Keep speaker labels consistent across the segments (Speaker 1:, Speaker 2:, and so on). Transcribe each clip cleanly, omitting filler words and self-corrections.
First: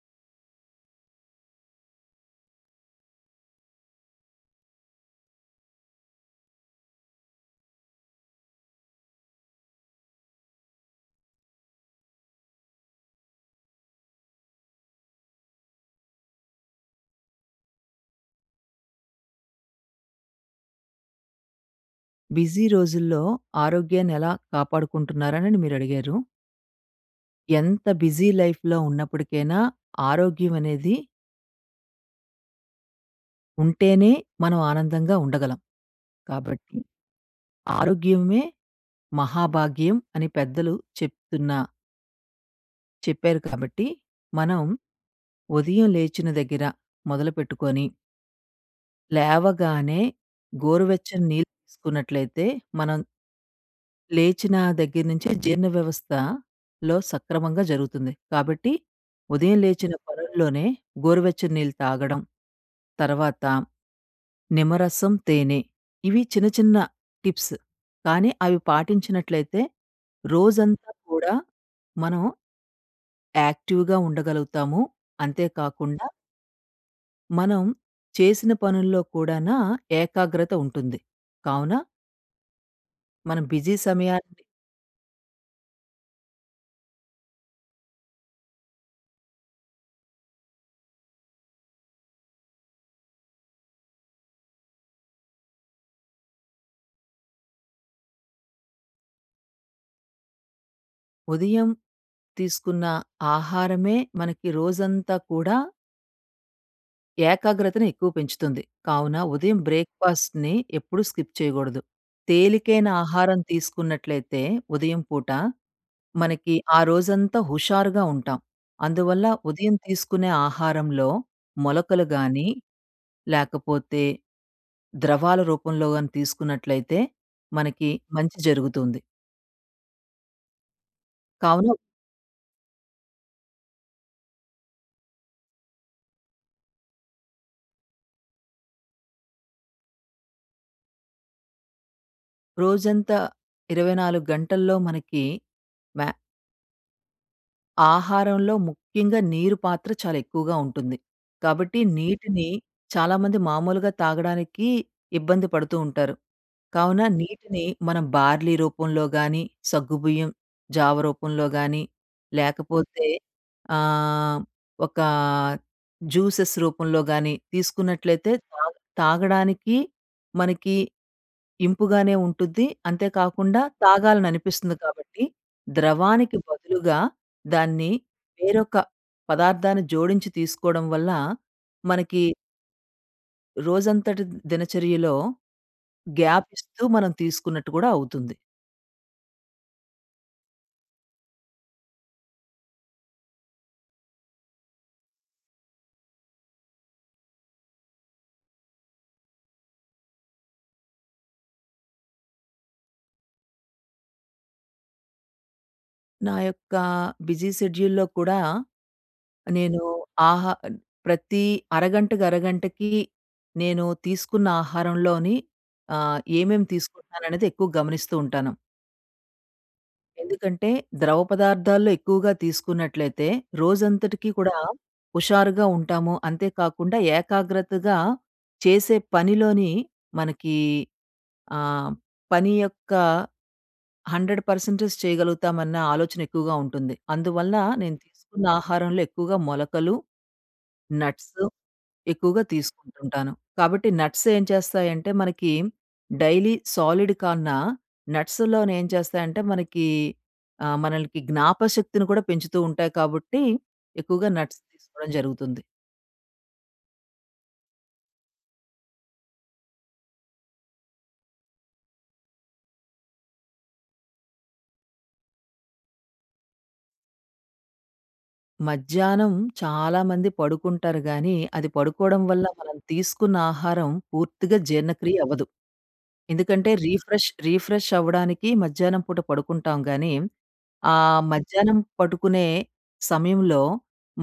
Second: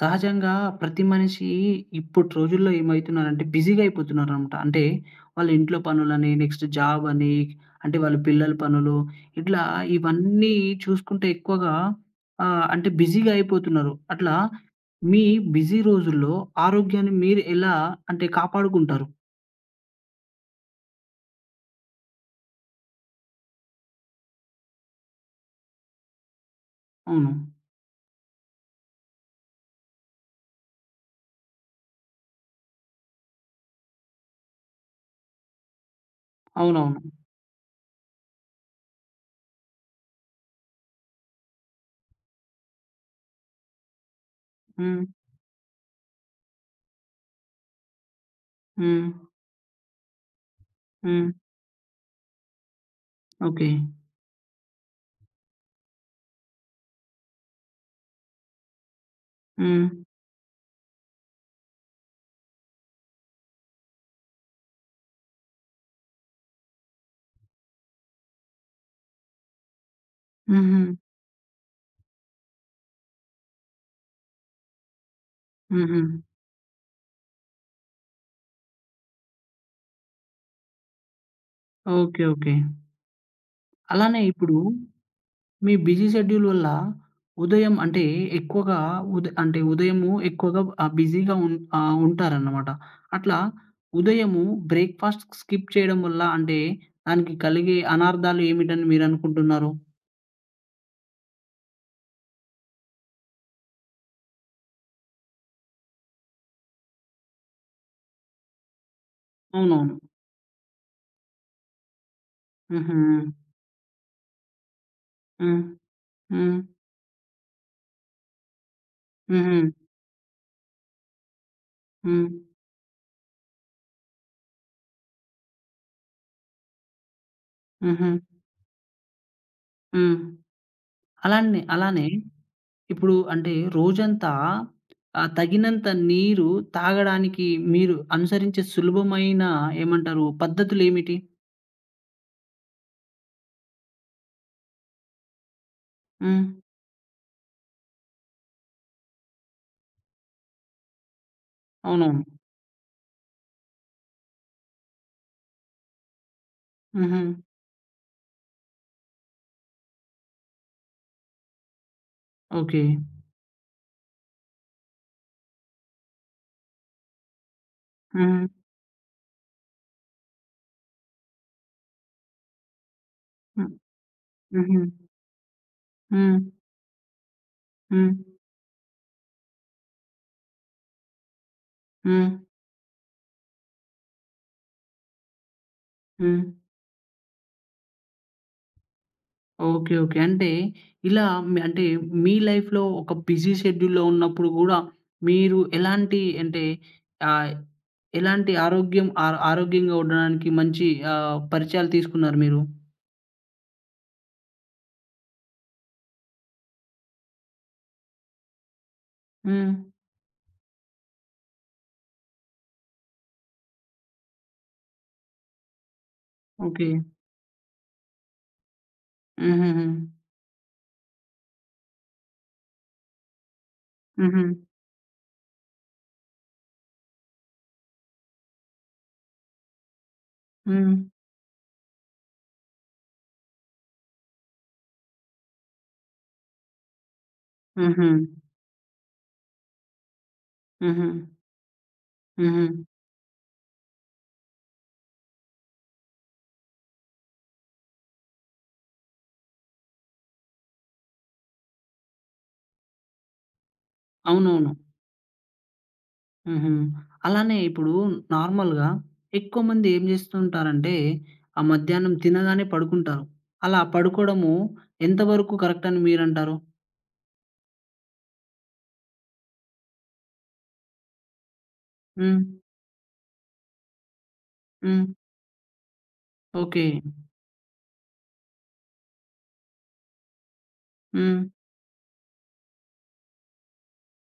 Speaker 1: సహజంగా ప్రతి మనిషి ఇప్పటి రోజుల్లో ఏమైతున్నారంటే బిజీగా అయిపోతున్నారనమాట. అంటే వాళ్ళ ఇంట్లో పనులని, నెక్స్ట్ జాబ్ అని, అంటే వాళ్ళ పిల్లల పనులు ఇట్లా ఇవన్నీ చూసుకుంటే ఎక్కువగా అంటే బిజీగా అయిపోతున్నారు. అట్లా మీ బిజీ రోజుల్లో ఆరోగ్యాన్ని మీరు ఎలా అంటే కాపాడుకుంటారు?
Speaker 2: బిజీ రోజుల్లో ఆరోగ్యాన్ని ఎలా కాపాడుకుంటున్నారనని మీరడిగారు.
Speaker 1: అవును.
Speaker 2: ఎంత బిజీ లైఫ్‌లో ఉన్నప్పటికైనా ఆరోగ్యం అనేది ఉంటేనే మనం ఆనందంగా ఉండగలం. కాబట్టి
Speaker 1: అవునవును.
Speaker 2: ఆరోగ్యమే మహాభాగ్యం అని పెద్దలు చెప్తున్న చెప్పారు కాబట్టి, మనం
Speaker 1: హ్మ్.
Speaker 2: ఉదయం లేచిన దగ్గర మొదలుపెట్టుకొని
Speaker 1: హ్మ్.
Speaker 2: లేవగానే గోరువెచ్చని
Speaker 1: హ్మ్.
Speaker 2: నీళ్ళు తీసుకున్నట్లయితే మనం
Speaker 1: ఓకే.
Speaker 2: లేచిన దగ్గర నుంచే జీర్ణ వ్యవస్థలో సక్రమంగా జరుగుతుంది. కాబట్టి ఉదయం
Speaker 1: హ్మ్.
Speaker 2: లేచిన పనుల్లోనే గోరువెచ్చని నీళ్ళు తాగడం, తర్వాత నిమ్మరసం, తేనె ఇవి చిన్న చిన్న టిప్స్. కానీ అవి పాటించినట్లయితే
Speaker 1: హుహు.
Speaker 2: రోజంతా కూడా మనం యాక్టివ్‌గా ఉండగలుగుతాము.
Speaker 1: హుహు.
Speaker 2: అంతేకాకుండా మనం చేసిన పనుల్లో కూడానా ఏకాగ్రత ఉంటుంది. కావున
Speaker 1: ఓకే. ఓకే.
Speaker 2: మనం బిజీ
Speaker 1: అలానే
Speaker 2: సమయాన్ని
Speaker 1: ఇప్పుడు మీ బిజీ షెడ్యూల్ వల్ల ఉదయం అంటే ఎక్కువగా ఉద అంటే ఉదయము ఎక్కువగా బిజీగా ఉంటారన్నమాట. అట్లా ఉదయము బ్రేక్‌ఫాస్ట్ స్కిప్ చేయడం వల్ల అంటే దానికి కలిగే అనార్థాలు ఏమిటని మీరనుకుంటున్నారు?
Speaker 2: ఉదయం తీసుకున్న ఆహారమే మనకి రోజంతా కూడా ఏకాగ్రతను ఎక్కువ పెంచుతుంది. కావున ఉదయం
Speaker 1: అవునవును.
Speaker 2: బ్రేక్‌ఫాస్ట్‌ని ఎప్పుడూ స్కిప్ చేయగూడదు. తేలికైన
Speaker 1: హుహు.
Speaker 2: ఆహారం తీసుకున్నట్లయితే ఉదయం పూట
Speaker 1: హ్మ్.
Speaker 2: మనకి
Speaker 1: హ్మ్.
Speaker 2: ఆ రోజంతా హుషారుగా ఉంటాం. అందువల్ల
Speaker 1: హుహు.
Speaker 2: ఉదయం తీసుకునే ఆహారంలో మొలకలు
Speaker 1: హ్మ్.
Speaker 2: గాని, లేకపోతే ద్రవాల రూపంలో గాని తీసుకున్నట్లయితే మనకి
Speaker 1: హుహు.
Speaker 2: మంచి జరుగుతుంది.
Speaker 1: హ్మ్. అలానే
Speaker 2: కావున
Speaker 1: అలానే ఇప్పుడు అంటే రోజంతా తగినంత నీరు తాగడానికి మీరు అనుసరించే సులభమైన ఏమంటారు పద్ధతులేమిటి?
Speaker 2: రోజంతా 24 గంటల్లో మనకి మ్యా
Speaker 1: హ్మ్.
Speaker 2: ఆహారంలో ముఖ్యంగా నీరు పాత్ర చాలా ఎక్కువగా ఉంటుంది. కాబట్టి
Speaker 1: అవునవును.
Speaker 2: నీటిని చాలామంది మామూలుగా తాగడానికి ఇబ్బంది పడుతూ ఉంటారు. కావున
Speaker 1: హుహు.
Speaker 2: నీటిని మనం బార్లీ రూపంలో గానీ, సగ్గుబియ్యం జావ రూపంలో గానీ,
Speaker 1: ఓకే.
Speaker 2: లేకపోతే ఆహ్, ఒక జ్యూసెస్ రూపంలో గానీ తీసుకున్నట్లయితే
Speaker 1: హ్మ్.
Speaker 2: తాగడానికి మనకి ఇంపుగానే ఉంటుద్ది. అంతే కాకుండా
Speaker 1: హ్మ్.
Speaker 2: తాగాలననిపిస్తుంది
Speaker 1: హుహు.
Speaker 2: కాబట్టి,
Speaker 1: హ్మ్.
Speaker 2: ద్రవానికి బదులుగా దాన్ని
Speaker 1: హ్మ్.
Speaker 2: వేరొక పదార్థాన్ని జోడించి తీసుకోవడం వల్ల, మనకి
Speaker 1: హ్మ్.
Speaker 2: రోజంతటి దినచర్యలో గ్యాప్
Speaker 1: హ్మ్.
Speaker 2: ఇస్తూ మనం తీసుకున్నట్టు కూడా అవుతుంది.
Speaker 1: ఓకే. ఓకే. అంటే ఇలా మీ అంటే మీ లైఫ్‌లో ఒక బిజీ షెడ్యూల్‌లో ఉన్నప్పుడు గూడా మీరు ఎలాంటి అంటే ఆహ్, ఎలాంటి ఆరోగ్యంగా ఉండడానికి మంచి పరిచయాలు తీసుకున్నారు మీరు?
Speaker 2: నా యొక్క బిజీ షెడ్యూల్‌లో కూడా
Speaker 1: హ్మ్.
Speaker 2: నేను ఆహా ప్రతి అరగంటకి, అరగంటకి నేను తీసుకున్న ఆహారంలోని ఏమేమి
Speaker 1: ఓకే.
Speaker 2: తీసుకుంటున్నాననేది ఎక్కువ గమనిస్తూ ఉంటాను.
Speaker 1: హుహుహు.
Speaker 2: ఎందుకంటే, ద్రవ పదార్థాల్లో ఎక్కువగా తీసుకున్నట్లయితే, రోజంతటికి
Speaker 1: హుహు.
Speaker 2: కూడా హుషారుగా ఉంటాము. అంతేకాకుండా ఏకాగ్రతగా చేసే పనిలోని మనకి
Speaker 1: హ్మ్.
Speaker 2: ఆహ్, పని యొక్క 100% చేయగలుగుతామన్న ఆలోచన ఎక్కువగా ఉంటుంది. అందువల్ల నేను
Speaker 1: హుహు.
Speaker 2: తీసుకున్న ఆహారంలో ఎక్కువగా మొలకలు,
Speaker 1: హుహు.
Speaker 2: నట్స్ ఎక్కువగా
Speaker 1: హుహు.
Speaker 2: తీసుకుంటుంటాను. కాబట్టి నట్స్ ఏం చేస్తాయంటే మనకి డైలీ సాలిడ్ కన్నా నట్స్‌లోనేం చేస్తాయంటే మనకి మనలకి జ్ఞాపశక్తిని కూడా పెంచుతూ ఉంటాయి కాబట్టి ఎక్కువగా నట్స్
Speaker 1: అవునవును.
Speaker 2: తీసుకోవడం జరుగుతుంది.
Speaker 1: హుహు. అలానే ఇప్పుడు నార్మల్‌గా ఎక్కువ మంది ఏం జేస్తుంటారంటే, ఆ మధ్యాహ్నం తినగానే పడుకుంటారు. అలా పడుకోవడము ఎంతవరకు కరెక్ట్ అని మీరంటారు?
Speaker 2: మధ్యాహ్నం చాలామంది పడుకుంటారు గానీ, అది పడుకోవడం
Speaker 1: హ్మ్.
Speaker 2: వల్ల మనం తీసుకున్న ఆహారం పూర్తిగా
Speaker 1: హ్మ్.
Speaker 2: జీర్ణక్రియ అవ్వదు. ఎందుకంటే
Speaker 1: ఓకే.
Speaker 2: రీఫ్రెష్ రీఫ్రెష్ అవ్వడానికి మధ్యాహ్నం పూట పడుకుంటాం గానీ, ఆ
Speaker 1: హ్మ్.
Speaker 2: మధ్యాహ్నం పడుకునే సమయంలో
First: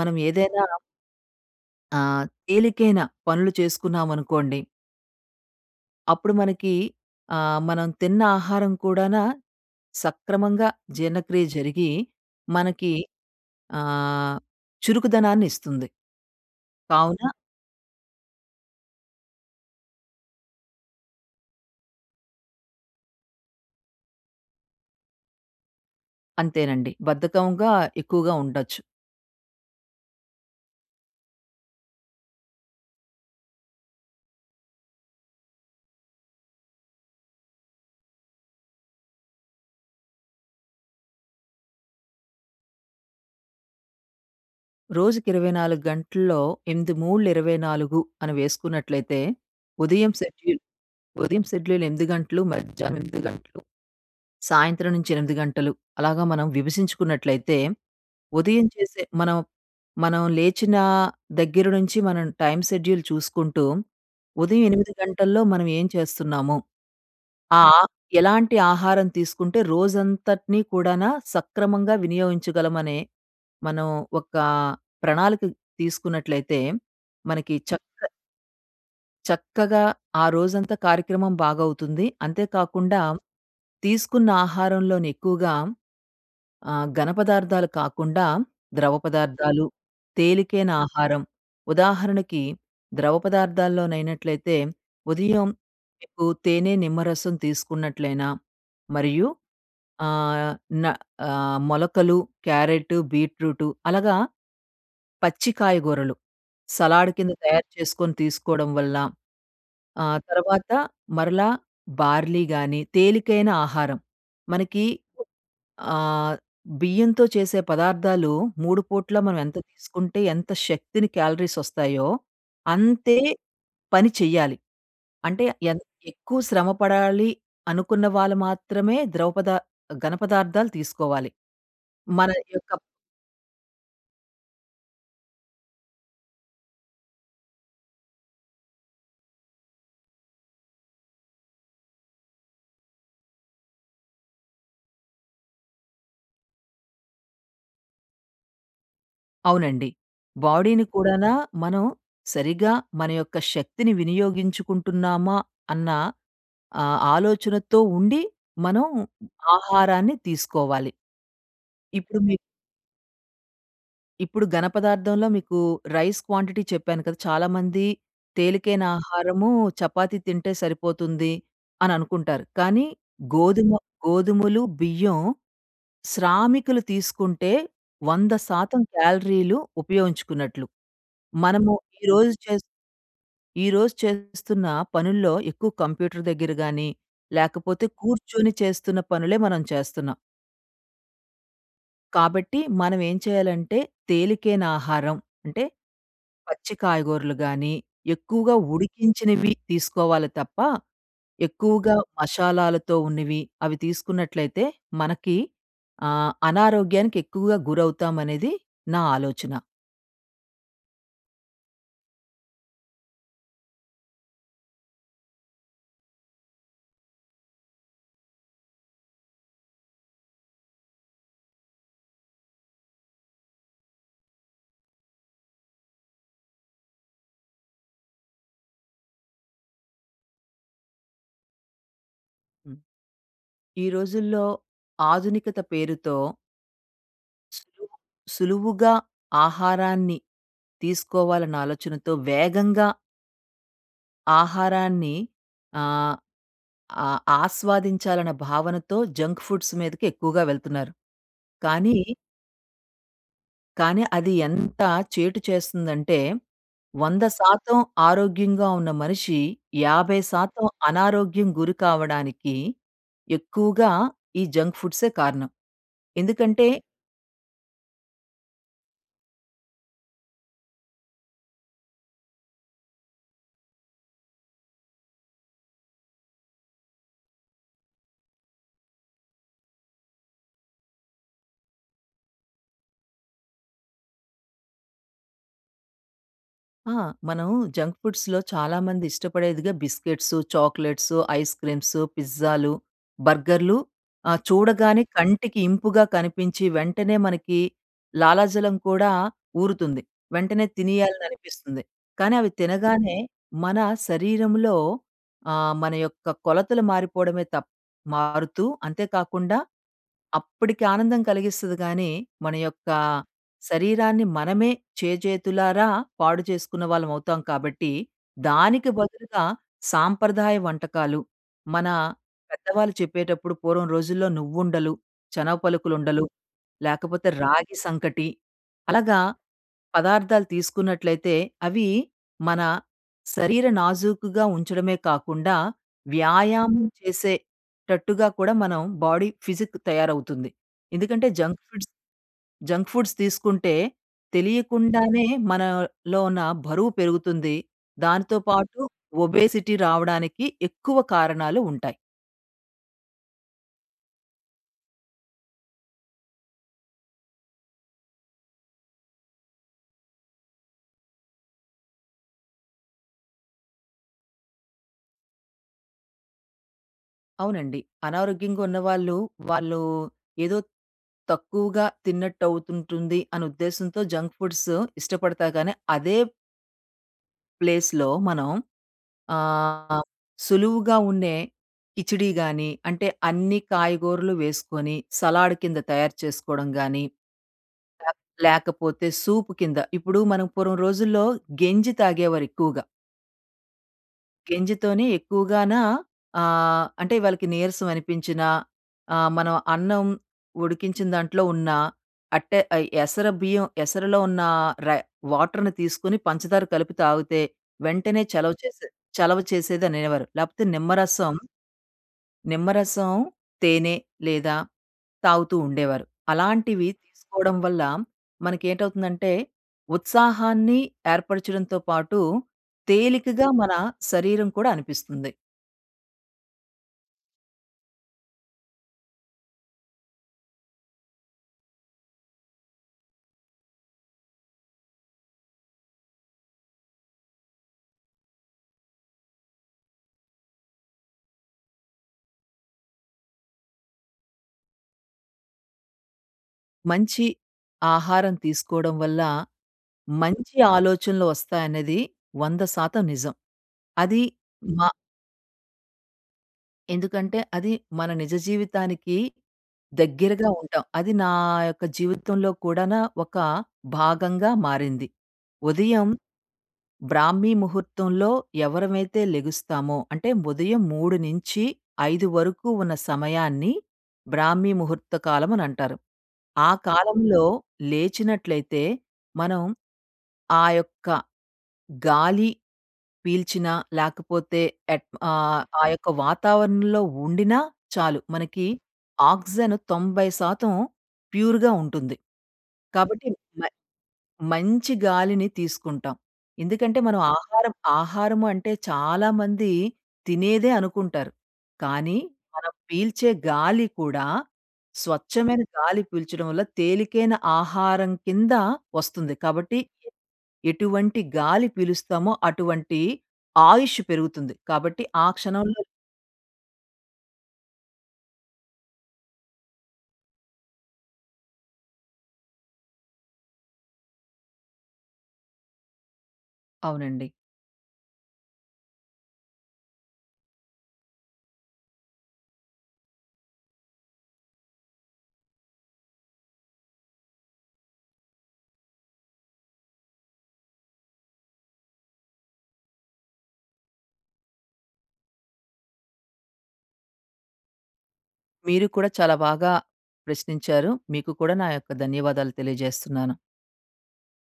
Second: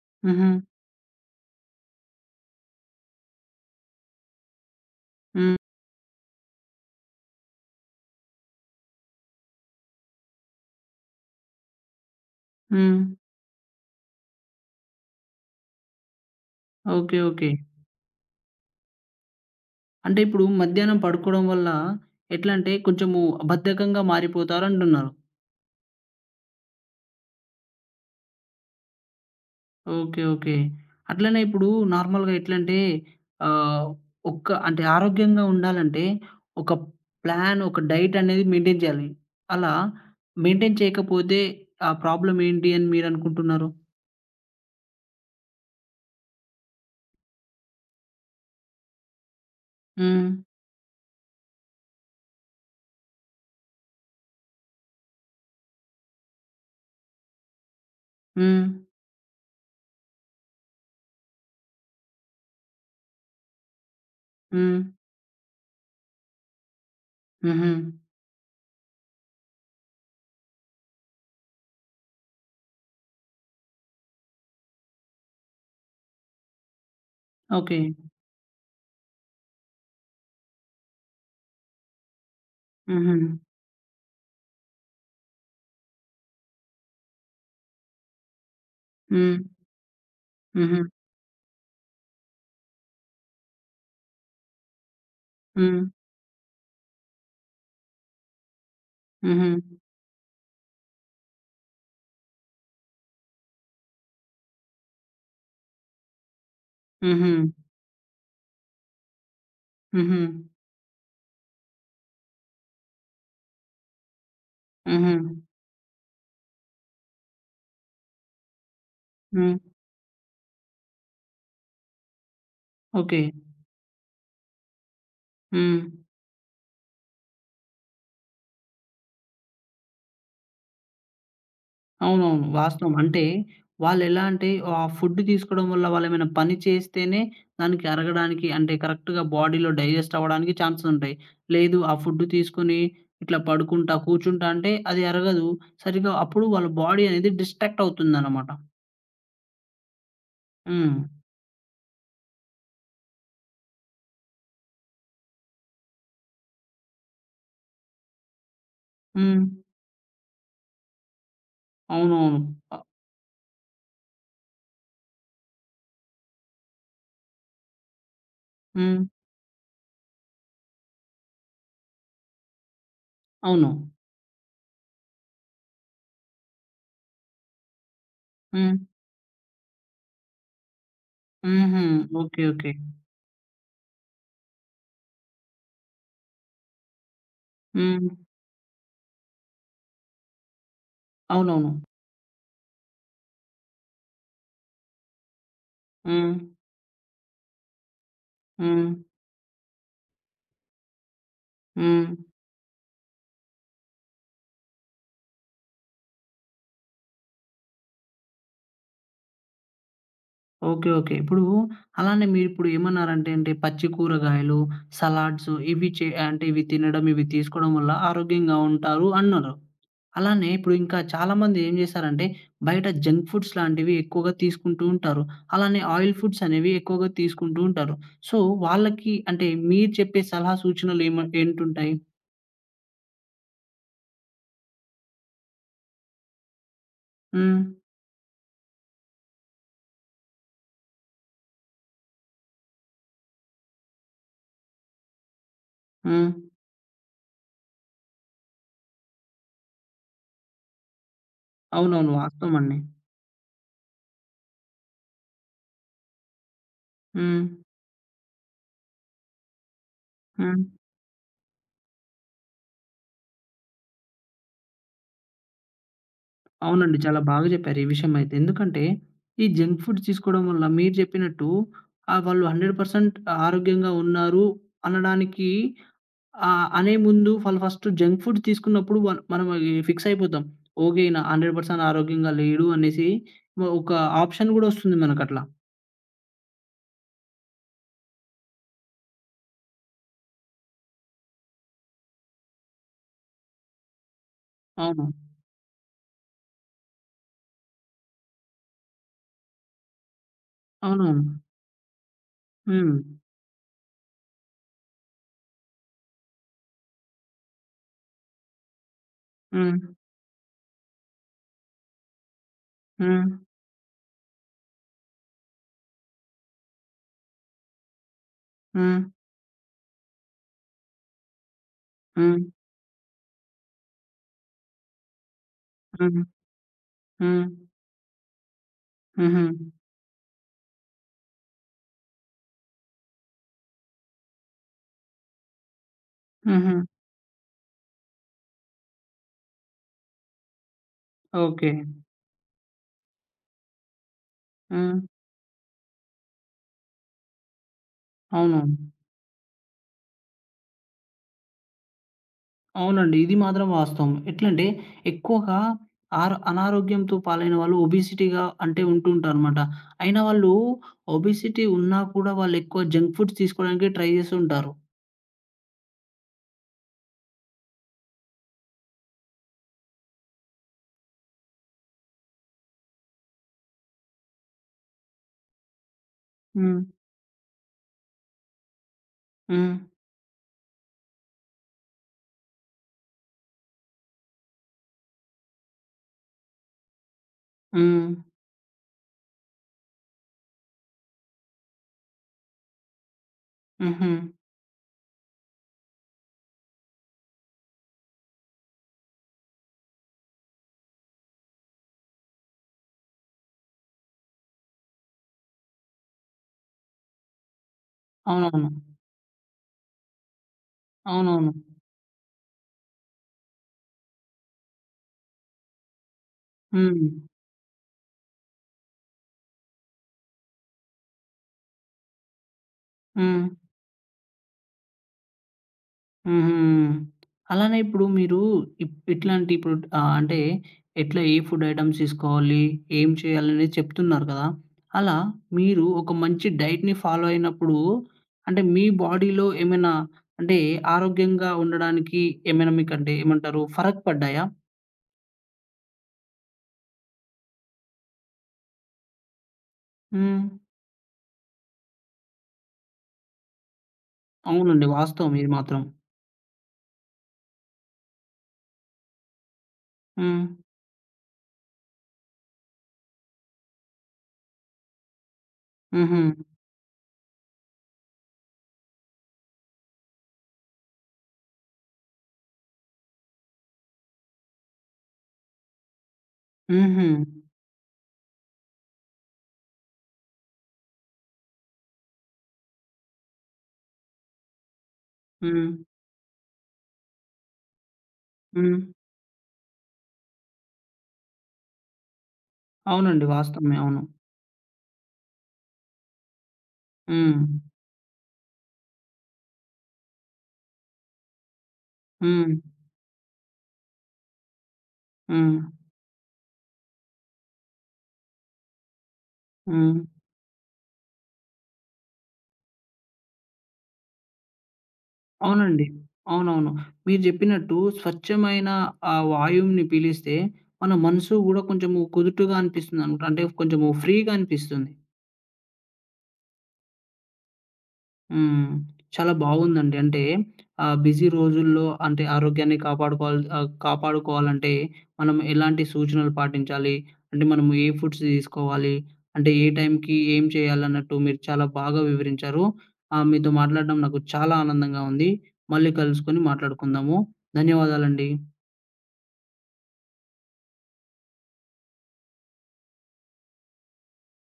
Speaker 2: మనం
Speaker 1: హుహు.
Speaker 2: ఏదైనా తేలికైన పనులు చేసుకున్నామనుకోండి,
Speaker 1: హ్మ్.
Speaker 2: అప్పుడు మనకి మనం తిన్న ఆహారం కూడానా సక్రమంగా జీర్ణక్రియ జరిగి, మనకి
Speaker 1: హ్మ్.
Speaker 2: ఆహ్, చురుకుదనాన్ని ఇస్తుంది.
Speaker 1: ఓకే.
Speaker 2: కావున
Speaker 1: ఓకే. అంటే ఇప్పుడు మధ్యాహ్నం పడుకోవడం వల్ల ఎట్లంటే కొంచెము బద్ధకంగా మారిపోతారంటున్నారు.
Speaker 2: అంతేనండి. బద్ధకంగా ఎక్కువగా ఉండొచ్చు.
Speaker 1: ఓకే. ఓకే. అట్లనే ఇప్పుడు నార్మల్‌గా ఎట్లంటే ఆహ్, ఒక్క అంటే ఆరోగ్యంగా ఉండాలంటే ఒక ప్లాన్, ఒక డైట్ అనేది మెయింటైన్ చేయాలి. అలా మెయింటైన్ చేయకపోతే ఆ ప్రాబ్లమ్ ఏంటి అని మీరనుకుంటున్నారు?
Speaker 2: రోజుకి 24 గంటల్లో 8, 3, 24 అని వేసుకున్నట్లయితే ఉదయం
Speaker 1: హ్మ్.
Speaker 2: షెడ్యూల్ ఉదయం షెడ్యూల్ 8 గంటలు, మధ్యాహ్నం 8 గంటలు, సాయంత్రం నుంచి 8 గంటలు అలాగా మనం విభజించుకున్నట్లయితే
Speaker 1: హ్మ్.
Speaker 2: ఉదయం చేసే మనం మనం లేచిన దగ్గర నుంచి మనం టైమ్ షెడ్యూల్ చూసుకుంటూ ఉదయం
Speaker 1: హ్మ్.
Speaker 2: 8 గంటల్లో మనం ఏం చేస్తున్నాము? ఆ!
Speaker 1: హుహు.
Speaker 2: ఎలాంటి ఆహారం తీసుకుంటే రోజంతటిని కూడానా సక్రమంగా వినియోగించగలమనే మనం ఒక ప్రణాళిక తీసుకున్నట్లయితే, మనకి
Speaker 1: ఓకే.
Speaker 2: చక్కగా ఆ రోజంతా కార్యక్రమం బాగవుతుంది. అంతేకాకుండా
Speaker 1: హుహు.
Speaker 2: తీసుకున్న ఆహారంలోని ఎక్కువగా ఆ! ఘన పదార్థాలు కాకుండా ద్రవ
Speaker 1: హ్మ్.
Speaker 2: పదార్థాలు, తేలికైన
Speaker 1: హుహు.
Speaker 2: ఆహారం. ఉదాహరణకి ద్రవ పదార్థాల్లోనైనట్లయితే ఉదయం
Speaker 1: హ్మ్.
Speaker 2: మీకు తేనె, నిమ్మరసం తీసుకున్నట్లయినా మరియు
Speaker 1: హుహు.
Speaker 2: ఆహ్, న మొలకలు, క్యారెట్, బీట్రూటు అలాగా పచ్చి కాయగూరలు సలాడ్ కింద
Speaker 1: హుహు.
Speaker 2: తయారు చేసుకొని తీసుకోవడం వల్ల
Speaker 1: హుహు.
Speaker 2: తర్వాత మరలా బార్లీ గాని తేలికైన ఆహారం. మనకి
Speaker 1: హుహు.
Speaker 2: ఆహ్, బియ్యంతో చేసే పదార్థాలు 3 పూట్ల మనం ఎంత
Speaker 1: హ్మ్.
Speaker 2: తీసుకుంటే ఎంత శక్తిని క్యాలరీస్ వస్తాయో, అంతే
Speaker 1: ఓకే.
Speaker 2: పని చెయ్యాలి. అంటే ఎన్
Speaker 1: హ్మ్.
Speaker 2: ఎక్కువ శ్రమ పడాలి అనుకున్న వాళ్ళు మాత్రమే ద్రవ పదా ఘన పదార్థాలు తీసుకోవాలి. మన
Speaker 1: అవునవును.
Speaker 2: యొక్క
Speaker 1: వాస్తవం. అంటే వాళ్ళెలా అంటే ఆ ఫుడ్ తీసుకోవడం వల్ల వాళ్ళేమైనా పని చేస్తేనే దానికి అరగడానికి అంటే కరెక్ట్‌గా బాడీలో డైజెస్ట్ అవ్వడానికి ఛాన్సెస్ ఉంటాయి. లేదు, ఆ ఫుడ్ తీసుకొని ఇట్లా పడుకుంటా, కూర్చుంటా అంటే అది అరగదు. సరిగ్గా అప్పుడు వాళ్ళ బాడీ అనేది డిస్ట్రాక్ట్ అవుతుందనమాట.
Speaker 2: అవునండి. బాడీని
Speaker 1: హ్మ్.
Speaker 2: కూడానా మనం సరిగ్గా మన యొక్క శక్తిని వినియోగించుకుంటున్నామా అన్న ఆలోచనతో ఉండి మనం
Speaker 1: హ్మ్.
Speaker 2: ఆహారాన్ని తీసుకోవాలి. ఇప్పుడు మీ
Speaker 1: అవునవును. అ
Speaker 2: ఇప్పుడు ఘనపదార్థంలో మీకు రైస్ క్వాంటిటీ చెప్పాను కదా! చాలామంది తేలికైన
Speaker 1: హ్మ్.
Speaker 2: ఆహారము చపాతీ తింటే సరిపోతుంది అని అనుకుంటారు. కానీ
Speaker 1: అవును.
Speaker 2: గోధుమ గోధుమలు, బియ్యం శ్రామికులు తీసుకుంటే
Speaker 1: హ్మ్.
Speaker 2: 100% క్యాలరీలు ఉపయోగించుకున్నట్లు. మనము
Speaker 1: హుహు.
Speaker 2: ఈరోజు
Speaker 1: ఓకే.
Speaker 2: చేస్
Speaker 1: ఓకే.
Speaker 2: ఈరోజు చేస్తున్న పనుల్లో ఎక్కువ కంప్యూటర్ దగ్గర గాని, లేకపోతే
Speaker 1: హ్మ్.
Speaker 2: కూర్చొని చేస్తున్న పనులే మనం చేస్తున్నాం.
Speaker 1: అవునవును.
Speaker 2: కాబట్టి మనం ఏం చేయాలంటే తేలికైన ఆహారం అంటే
Speaker 1: హ్మ్.
Speaker 2: పచ్చి కాయగూరలు గాని, ఎక్కువగా
Speaker 1: హ్మ్.
Speaker 2: ఉడికించినవి తీసుకోవాలి తప్ప, ఎక్కువగా
Speaker 1: హ్మ్.
Speaker 2: మషాలాలతో ఉన్నవి అవి తీసుకున్నట్లయితే మనకి అనారోగ్యానికి ఎక్కువగా గురవుతామనేది నా ఆలోచన.
Speaker 1: ఓకే. ఓకే. ఇప్పుడు అలానే మీరిప్పుడు ఏమన్నారంటే అంటే పచ్చి కూరగాయలు, సలాడ్స్ ఇవి చే అంటే ఇవి తినడం, ఇవి తీసుకోవడం వల్ల ఆరోగ్యంగా ఉంటారు అన్నారు. అలానే ఇప్పుడు ఇంకా చాలామంది ఏం చేశారంటే బయట జంక్ ఫుడ్స్ లాంటివి ఎక్కువగా తీసుకుంటూ ఉంటారు. అలానే ఆయిల్ ఫుడ్స్ అనేవి ఎక్కువగా తీసుకుంటూ ఉంటారు. సో, వాళ్ళకి అంటే మీరు చెప్పే సలహా సూచనలు ఏంటుంటాయి?
Speaker 2: హ్మ్. ఈ రోజుల్లో ఆధునికత పేరుతో
Speaker 1: హ్మ్.
Speaker 2: సులువు సులువుగా ఆహారాన్ని తీసుకోవాలన్న ఆలోచనతో వేగంగా ఆహారాన్ని ఆహ్,
Speaker 1: హ్మ్.
Speaker 2: ఆ! ఆస్వాదించాలన్న భావనతో జంక్ ఫుడ్స్ మీదకి ఎక్కువగా వెళ్తున్నారు. కానీ,
Speaker 1: అవునవును. వాస్తవమండి.
Speaker 2: కానీ, అది ఎంత చేటు చేస్తుందంటే
Speaker 1: హ్మ్.
Speaker 2: 100% ఆరోగ్యంగా ఉన్న మనిషి
Speaker 1: హ్మ్.
Speaker 2: 50% అనారోగ్యం గురి కావడానికి ఎక్కువగా ఈ జంక్ ఫుడ్సే కారణం. ఎందుకంటే
Speaker 1: అవునండి. చాలా బాగా జెప్పారు ఈ విషయమైతే. ఎందుకంటే, ఈ జంక్ ఫుడ్ తీసుకోవడం వల్ల మీరు జెప్పినట్టు వాళ్ళు 100% ఆరోగ్యంగా ఉన్నారు అనడానికి అనే ముందు వాళ్ళు ఫస్ట్ జంక్ ఫుడ్ తీసుకున్నప్పుడు వన్ మనం ఈ ఫిక్స్ అయిపోతాం. ఓకే. ఈయన 100% ఆరోగ్యంగా లేడు అనేసి ఒక ఆప్షన్ గూడా ఒస్తుంది మనకట్లా.
Speaker 2: ఆ! మనం జంక్ ఫుడ్స్‌లో చాలామంది ఇష్టపడేదిగా బిస్కెట్సు, చాక్లెట్సు, ఐస్ క్రీమ్సు, పిజ్జాలు, బర్గర్‌లు చూడగానే
Speaker 1: అవును.
Speaker 2: కంటికి ఇంపుగా కనిపించి వెంటనే మనకి లాలాజలం కూడా ఊరుతుంది. వెంటనే
Speaker 1: అవునవును.
Speaker 2: తినేయాలని అనిపిస్తుంది. కానీ అవి
Speaker 1: హ్మ్.
Speaker 2: తినగానే మన శరీరంలో మన యొక్క కొలతలు మారిపోవడమే మారుతూ అంతేకాకుండా
Speaker 1: హ్మ్.
Speaker 2: అప్పటికి ఆనందం కలిగిస్తది గానీ, మన యొక్క
Speaker 1: హ్మ్.
Speaker 2: శరీరాన్ని మనమే చేజేతులారా పాడు చేసుకున్న వాళ్ళమవుతాం కాబట్టి, దానికి
Speaker 1: హ్మ్.
Speaker 2: బదులుగా సాంప్రదాయ వంటకాలు, మన
Speaker 1: హ్మ్.
Speaker 2: పెద్దవాళ్ళు చెప్పేటప్పుడు పూర్వం రోజుల్లో నువ్వుండలు, శనగ
Speaker 1: హ్మ్.
Speaker 2: పలుకులుండలు, లేకపోతే
Speaker 1: హ్మ్.
Speaker 2: రాగి సంకటి, అలాగా
Speaker 1: హుహు.
Speaker 2: పదార్థాలు తీసుకున్నట్లయితే అవి మన శరీర నాజూకుగా ఉంచడమే కాకుండా,
Speaker 1: హుహు.
Speaker 2: వ్యాయామం చేసే టట్టుగా కూడా మనం బాడీ ఫిజిక్ తయారవుతుంది. ఎందుకంటే junk
Speaker 1: okay.
Speaker 2: Foods junk foods తీసుకుంటే
Speaker 1: హ్మ్.
Speaker 2: తెలియకుండానే మనలో ఉన్న బరువు పెరుగుతుంది. దానితో
Speaker 1: అవునవును.
Speaker 2: పాటు ఒబేసిటీ రావడానికి ఎక్కువ కారణాలు ఉంటాయి.
Speaker 1: అవునండి. ఇది మాత్రం వాస్తవం. ఎట్లంటే ఎక్కువగా అనారోగ్యంతో పాలైన వాళ్ళు ఒబెసిటీగా అంటే ఉంటూ ఉంటారనమాట. అయినా వాళ్ళు ఒబెసిటీ ఉన్నా కూడా వాళ్ళు ఎక్కువ జంక్ ఫుడ్స్ తీసుకోవడానికి ట్రై చేస్తూ ఉంటారు.
Speaker 2: అవునండి. అనారోగ్యంగా ఉన్నవాళ్ళు, వాళ్ళు వాళ్ళు ఏదో తక్కువగా తిన్నట్టవుతుంటుంది అనే ఉద్దేశంతో జంక్ ఫుడ్స్ ఇష్టపడతారు గానీ అదే
Speaker 1: హ్మ్.
Speaker 2: ప్లేస్‌లో మనం
Speaker 1: హ్మ్.
Speaker 2: ఆహ్, సులువుగా ఉండే కిచిడీ గాని, అంటే అన్ని కాయగూరలు వేసుకొని సలాడ్ కింద తయారు చేసుకోవడం గాని,
Speaker 1: హ్మ్.
Speaker 2: లేకపోతే సూప్ కింద ఇప్పుడు మనం పూర్వం రోజుల్లో గెంజి తాగేవారు ఎక్కువగా.
Speaker 1: హుహు.
Speaker 2: గెంజితోనే ఎక్కువగాన అంటే వాళ్ళకి నీరసం అనిపించినా, మనం అన్నం ఉడికించిన దాంట్లో ఉన్న అట్టె ఎసర బియ్యం ఎసరలో ఉన్న రై వాటర్‌ని తీసుకొని పంచదార కలిపి తాగితే వెంటనే
Speaker 1: అవునవును.
Speaker 2: చలవ చేసేదనేవారు. లేపోతే నిమ్మరసం
Speaker 1: అవునవును.
Speaker 2: నిమ్మరసం, తేనె లేదా తాగుతూ ఉండేవారు. అలాంటివి
Speaker 1: హ్మ్.
Speaker 2: తీసుకోవడం వల్ల మనకేంటవుతుందంటే, ఉత్సాహాన్ని ఏర్పరచడంతో పాటు,
Speaker 1: హ్మ్.
Speaker 2: తేలికగా మన శరీరం కూడా అనిపిస్తుంది.
Speaker 1: హుహు. అలానే ఇప్పుడు మీరు ఇట్లాంటి ఇప్పుడు అంటే ఎట్లా ఏ ఫుడ్ ఐటెమ్స్ తీసుకోవాలి? ఏం చేయాలనేది చెప్తున్నారు కదా! అలా మీరు ఒక మంచి డైట్‌ని ఫాలో అయినప్పుడు అంటే మీ బాడీలో ఏమైనా అంటే ఆరోగ్యంగా ఉండడానికి ఏమైనా మీకంటే ఏమంటారు ఫరక్ పడ్డాయా?
Speaker 2: మంచి ఆహారం తీసుకోవడం వల్ల,
Speaker 1: హ్మ్.
Speaker 2: మంచి ఆలోచనలు వస్తాయనేది 100% నిజం. అది మ
Speaker 1: అవునండి. వాస్తవం ఇది మాత్రం.
Speaker 2: ఎందుకంటే, అది మన నిజ జీవితానికి
Speaker 1: హ్మ్.
Speaker 2: దగ్గరగా ఉంటాం. అది నా యొక్క జీవితంలో కూడాన ఒక భాగంగా మారింది. ఉదయం
Speaker 1: హుహు.
Speaker 2: బ్రాహ్మీ ముహూర్తంలో ఎవరమైతే లెగుస్తామో, అంటే ఉదయం 3 నుంచి 5 వరకు ఉన్న సమయాన్ని బ్రాహ్మీ ముహూర్త కాలం అనంటారు. ఆ
Speaker 1: హుహు.
Speaker 2: కాలంలో లేచినట్లయితే మనం ఆ యొక్క గాలి పీల్చినా, లేకపోతే
Speaker 1: హ్మ్.
Speaker 2: ఆ యొక్క వాతావరణంలో ఉండినా చాలు. మనకి
Speaker 1: హ్మ్.
Speaker 2: ఆక్సిజన్ 90% ప్యూర్‌గా ఉంటుంది.
Speaker 1: అవునండి.
Speaker 2: కాబట్టి మ
Speaker 1: వాస్తవమే. అవును.
Speaker 2: మంచి గాలిని తీసుకుంటాం. ఎందుకంటే మనం ఓకే.
Speaker 1: హ్మ్.
Speaker 2: ఆహారము అంటే చాలామంది తినేదే అనుకుంటారు. కానీ
Speaker 1: హ్మ్.
Speaker 2: మనం పీల్చే గాలి కూడా
Speaker 1: హ్మ్.
Speaker 2: స్వచ్ఛమైన గాలి పీల్చడం వల్ల తేలికైన ఆహారం కింద వస్తుంది. కాబట్టి
Speaker 1: హ్మ్.
Speaker 2: ఎటువంటి గాలి పీలుస్తామో అటువంటి ఆయుష్షు పెరుగుతుంది. కాబట్టి ఆ క్షణంలో
Speaker 1: అవునండి. అవునవును. మీరు జెప్పినట్టు స్వచ్ఛమైన ఆ వాయువుని పీలిస్తే మన మనసు గూడా కొంచెము కుదుటుగా అనిపిస్తుందనమాట. అంటే కొంచెము ఫ్రీగా అనిపిస్తుంది.
Speaker 2: అవునండి.
Speaker 1: హ్మ్. చాలా బావుందండి. అంటే బిజీ రోజుల్లో అంటే ఆరోగ్యాన్ని కాపాడుకోవాలి కాపాడుకోవాలంటే మనం ఎలాంటి సూచనలు పాటించాలి? అంటే మనము ఏ ఫుడ్స్ తీసుకోవాలి? అంటే ఏ టైంకి ఏం చేయాలన్నట్టు మీరు చాలా బాగా వివరించారు. మీతో మాట్లాడడం నాకు చాలా ఆనందంగా ఉంది. మళ్ళీ కలుసుకొని మాట్లాడుకుందాము. ధన్యవాదాలండి.
Speaker 2: మీరు కూడా చాలా బాగా ప్రశ్నించారు. మీకు కూడా నా యొక్క ధన్యవాదాలు తెలియజేస్తున్నాను.